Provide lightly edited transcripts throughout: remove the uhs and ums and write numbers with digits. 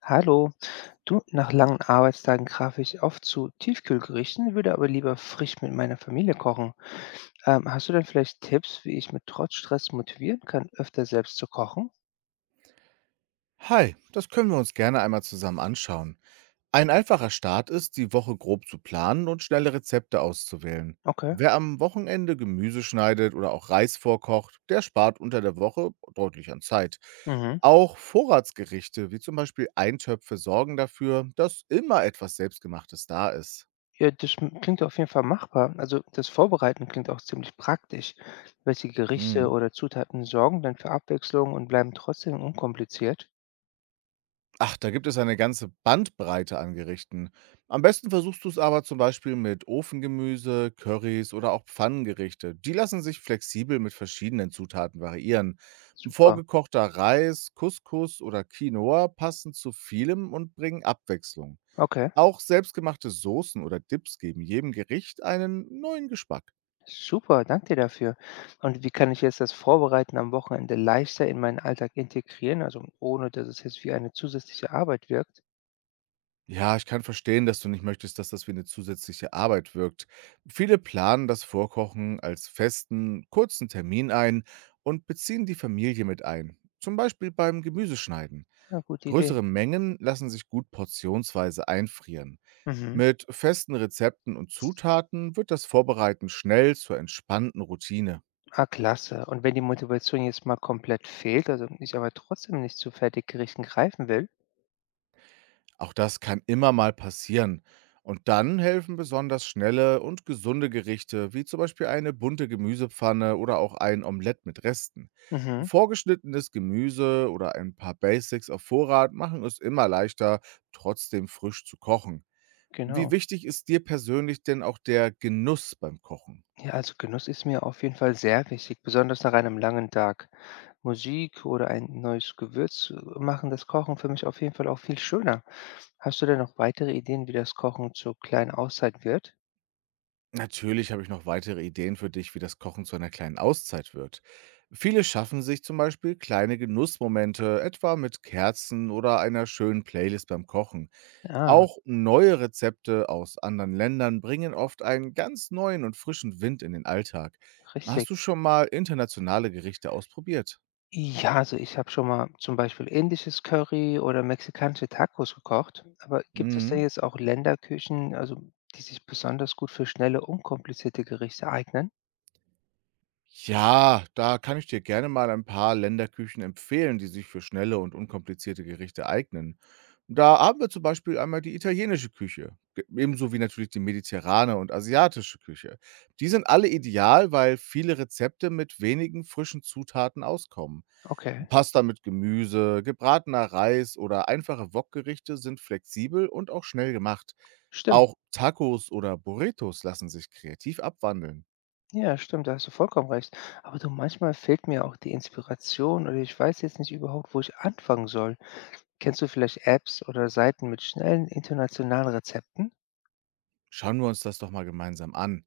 Hallo, du, nach langen Arbeitstagen greife ich oft zu Tiefkühlgerichten, würde aber lieber frisch mit meiner Familie kochen. Hast du denn vielleicht Tipps, wie ich mit trotz Stress motivieren kann, öfter selbst zu kochen? Hi, das können wir uns gerne einmal zusammen anschauen. Ein einfacher Start ist, die Woche grob zu planen und schnelle Rezepte auszuwählen. Okay. Wer am Wochenende Gemüse schneidet oder auch Reis vorkocht, der spart unter der Woche deutlich an Zeit. Mhm. Auch Vorratsgerichte, wie zum Beispiel Eintöpfe, sorgen dafür, dass immer etwas Selbstgemachtes da ist. Ja, klingt auf jeden Fall machbar. Also das Vorbereiten klingt auch ziemlich praktisch. Welche Hm. Gerichte oder Zutaten sorgen denn für Abwechslung und bleiben trotzdem unkompliziert? Ach, da gibt es eine ganze Bandbreite an Gerichten. Am besten versuchst du es aber zum Beispiel mit Ofengemüse, Currys oder auch Pfannengerichte. Die lassen sich flexibel mit verschiedenen Zutaten variieren. Super. Vorgekochter Reis, Couscous oder Quinoa passen zu vielem und bringen Abwechslung. Okay. Auch selbstgemachte Soßen oder Dips geben jedem Gericht einen neuen Geschmack. Super, danke dir dafür. Und wie kann ich jetzt das Vorbereiten am Wochenende leichter in meinen Alltag integrieren, also ohne dass es jetzt wie eine zusätzliche Arbeit wirkt? Ja, ich kann verstehen, dass du nicht möchtest, dass das wie eine zusätzliche Arbeit wirkt. Viele planen das Vorkochen als festen, kurzen Termin ein und beziehen die Familie mit ein, zum Beispiel beim Gemüseschneiden. Ja, gute Idee. Größere Mengen lassen sich gut portionsweise einfrieren. Mhm. Mit festen Rezepten und Zutaten wird das Vorbereiten schnell zur entspannten Routine. Ah, klasse. Und wenn die Motivation jetzt mal komplett fehlt, also ich aber trotzdem nicht zu fertiggerichten greifen will? Auch das kann immer mal passieren. Und dann helfen besonders schnelle und gesunde Gerichte, wie zum Beispiel eine bunte Gemüsepfanne oder auch ein Omelett mit Resten. Mhm, Vorgeschnittenes Gemüse oder ein paar Basics auf Vorrat machen es immer leichter, trotzdem frisch zu kochen. Wie genau. wichtig ist dir persönlich denn auch der Genuss beim Kochen? Ja, also Genuss ist mir auf jeden Fall sehr wichtig, besonders nach einem langen Tag. Musik oder ein neues Gewürz machen das Kochen für mich auf jeden Fall auch viel schöner. Hast du denn noch weitere Ideen, wie das Kochen zur kleinen Auszeit wird? Natürlich habe ich noch weitere Ideen für dich, wie das Kochen zu einer kleinen Auszeit wird. Viele schaffen sich zum Beispiel kleine Genussmomente, etwa mit Kerzen oder einer schönen Playlist beim Kochen. Ah, Auch neue Rezepte aus anderen Ländern bringen oft einen ganz neuen und frischen Wind in den Alltag. Hast du richtig. schon mal internationale Gerichte ausprobiert? Ja, also ich habe schon mal zum Beispiel indisches Curry oder mexikanische Tacos gekocht, aber gibt es denn Mhm. jetzt auch Länderküchen, also die sich besonders gut für schnelle, unkomplizierte Gerichte eignen? Ja, da kann ich dir gerne mal ein paar Länderküchen empfehlen, die sich für schnelle und unkomplizierte Gerichte eignen. Da haben wir zum Beispiel einmal die italienische Küche, ebenso wie natürlich die mediterrane und asiatische Küche. Die sind alle ideal, weil viele Rezepte mit wenigen frischen Zutaten auskommen. Okay, Pasta mit Gemüse, gebratener Reis oder einfache Wokgerichte sind flexibel und auch schnell gemacht. stimmt. Auch Tacos oder Burritos lassen sich kreativ abwandeln. Ja, stimmt, da hast du vollkommen recht. Aber du, manchmal fehlt mir auch die Inspiration oder ich weiß jetzt nicht überhaupt, wo ich anfangen soll. Kennst du vielleicht Apps oder Seiten mit schnellen internationalen Rezepten? Schauen wir uns das doch mal gemeinsam an.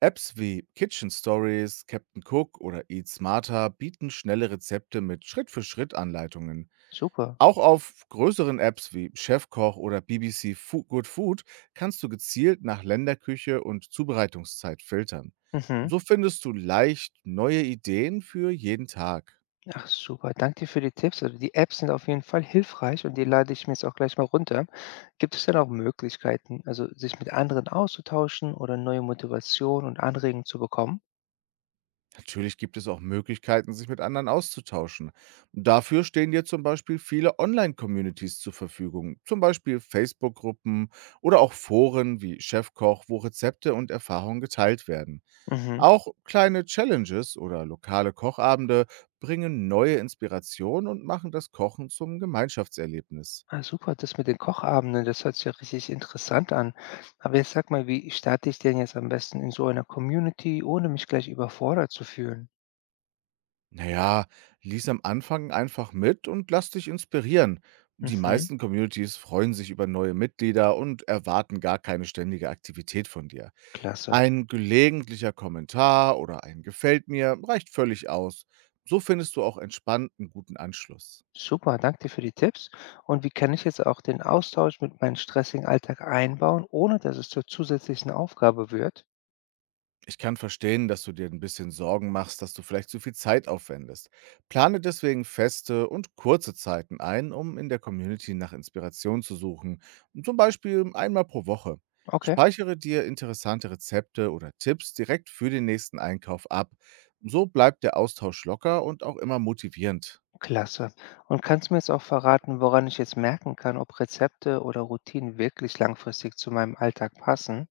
Apps wie Kitchen Stories, Captain Cook oder Eat Smarter bieten schnelle Rezepte mit Schritt-für-Schritt-Anleitungen. Super. Auch auf größeren Apps wie Chefkoch oder BBC Good Food kannst du gezielt nach Länderküche und Zubereitungszeit filtern. Mhm. So findest du leicht neue Ideen für jeden Tag. Ach super, danke dir für die Tipps. Also die Apps sind auf jeden Fall hilfreich und die lade ich mir jetzt auch gleich mal runter. Gibt es denn auch Möglichkeiten, also sich mit anderen auszutauschen oder neue Motivation und Anregungen zu bekommen? Natürlich gibt es auch Möglichkeiten, sich mit anderen auszutauschen. Dafür stehen dir zum Beispiel viele Online-Communities zur Verfügung, zum Beispiel Facebook-Gruppen oder auch Foren wie Chefkoch, wo Rezepte und Erfahrungen geteilt werden. Mhm. Auch kleine Challenges oder lokale Kochabende bringen neue Inspiration und machen das Kochen zum Gemeinschaftserlebnis. Ah, super, das mit den Kochabenden, das hört sich ja richtig interessant an. Aber jetzt sag mal, wie starte ich denn jetzt am besten in so einer Community, ohne mich gleich überfordert zu fühlen? Na ja, lies am Anfang einfach mit und lass dich inspirieren. Die Mhm, meisten Communities freuen sich über neue Mitglieder und erwarten gar keine ständige Aktivität von dir. klasse. Ein gelegentlicher Kommentar oder ein Gefällt mir reicht völlig aus. So findest du auch entspannt einen guten Anschluss. Super, danke dir für die Tipps. Und wie kann ich jetzt auch den Austausch mit meinem stressigen Alltag einbauen, ohne dass es zur zusätzlichen Aufgabe wird? Ich kann verstehen, dass du dir ein bisschen Sorgen machst, dass du vielleicht zu viel Zeit aufwendest. Plane deswegen feste und kurze Zeiten ein, um in der Community nach Inspiration zu suchen, zum Beispiel einmal pro Woche. Okay, Speichere dir interessante Rezepte oder Tipps direkt für den nächsten Einkauf ab. So bleibt der Austausch locker und auch immer motivierend. klasse. Und kannst du mir jetzt auch verraten, woran ich jetzt merken kann, ob Rezepte oder Routinen wirklich langfristig zu meinem Alltag passen?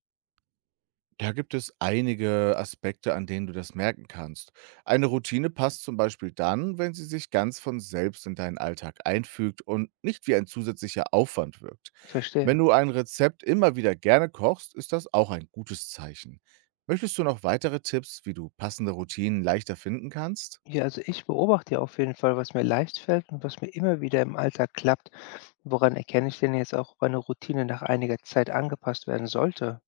Da gibt es einige Aspekte, an denen du das merken kannst. Eine Routine passt zum Beispiel dann, wenn sie sich ganz von selbst in deinen Alltag einfügt und nicht wie ein zusätzlicher Aufwand wirkt. Wenn Verstehe. du ein Rezept immer wieder gerne kochst, ist das auch ein gutes Zeichen. Möchtest du noch weitere Tipps, wie du passende Routinen leichter finden kannst? Ja, also ich beobachte ja auf jeden Fall, was mir leicht fällt und was mir immer wieder im Alltag klappt. Woran erkenne ich denn jetzt auch, ob eine Routine nach einiger Zeit angepasst werden sollte?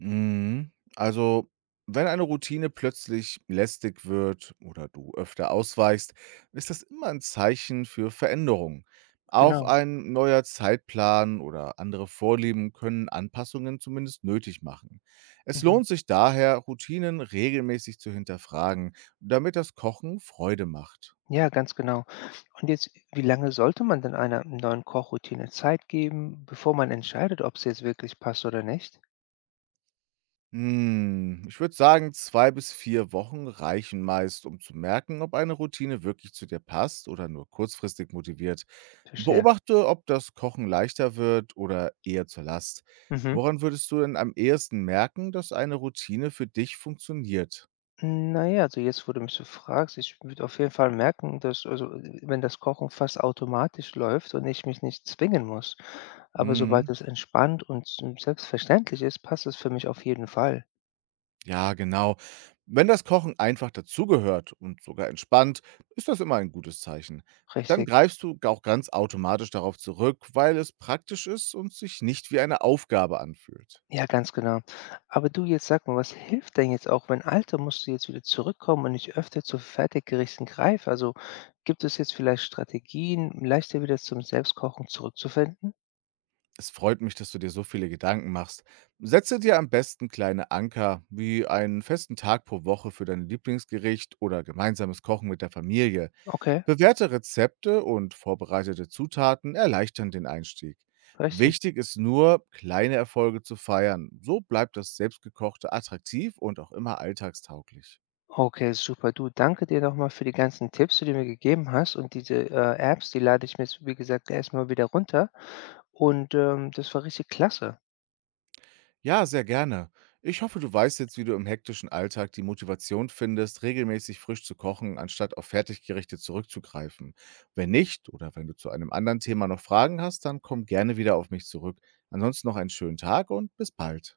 Mhm. Also, wenn eine Routine plötzlich lästig wird oder du öfter ausweichst, ist das immer ein Zeichen für Veränderung. Auch Genau. ein neuer Zeitplan oder andere Vorlieben können Anpassungen zumindest nötig machen. Es Mhm. lohnt sich daher, Routinen regelmäßig zu hinterfragen, damit das Kochen Freude macht. Ja, ganz genau. Und jetzt, wie lange sollte man denn einer neuen Kochroutine Zeit geben, bevor man entscheidet, ob sie jetzt wirklich passt oder nicht? Hm, ich würde sagen, 2 bis 4 Wochen reichen meist, um zu merken, ob eine Routine wirklich zu dir passt oder nur kurzfristig motiviert. Verstehe. Beobachte, ob das Kochen leichter wird oder eher zur Last. Mhm. Woran würdest du denn am ehesten merken, dass eine Routine für dich funktioniert? Na ja, also jetzt, wo du mich so fragst, ich würde auf jeden Fall merken, dass wenn das Kochen fast automatisch läuft und ich mich nicht zwingen muss. Aber sobald Mhm. es entspannt und selbstverständlich ist, passt es für mich auf jeden Fall. Ja, genau. Wenn das Kochen einfach dazugehört und sogar entspannt, ist das immer ein gutes Zeichen. Dann Richtig. greifst du auch ganz automatisch darauf zurück, weil es praktisch ist und sich nicht wie eine Aufgabe anfühlt. Ja, ganz genau. Aber du, jetzt sag mal, was hilft denn jetzt auch, wenn alte Muster jetzt wieder zurückkommen und ich öfter zu Fertiggerichten greife? Also, gibt es jetzt vielleicht Strategien, leichter wieder zum Selbstkochen zurückzufinden? Es freut mich, dass du dir so viele Gedanken machst. Setze dir am besten kleine Anker, wie einen festen Tag pro Woche für dein Lieblingsgericht oder gemeinsames Kochen mit der Familie. Okay, Bewährte Rezepte und vorbereitete Zutaten erleichtern den Einstieg. richtig. Wichtig ist nur, kleine Erfolge zu feiern. So bleibt das Selbstgekochte attraktiv und auch immer alltagstauglich. Okay, super. Du, danke dir nochmal für die ganzen Tipps, die du mir gegeben hast. Und diese Apps, die lade ich mir jetzt, wie gesagt, erstmal wieder runter. Und das war richtig klasse. Ja, sehr gerne. Ich hoffe, du weißt jetzt, wie du im hektischen Alltag die Motivation findest, regelmäßig frisch zu kochen, anstatt auf Fertiggerichte zurückzugreifen. Wenn nicht oder wenn du zu einem anderen Thema noch Fragen hast, dann komm gerne wieder auf mich zurück. Ansonsten noch einen schönen Tag und bis bald.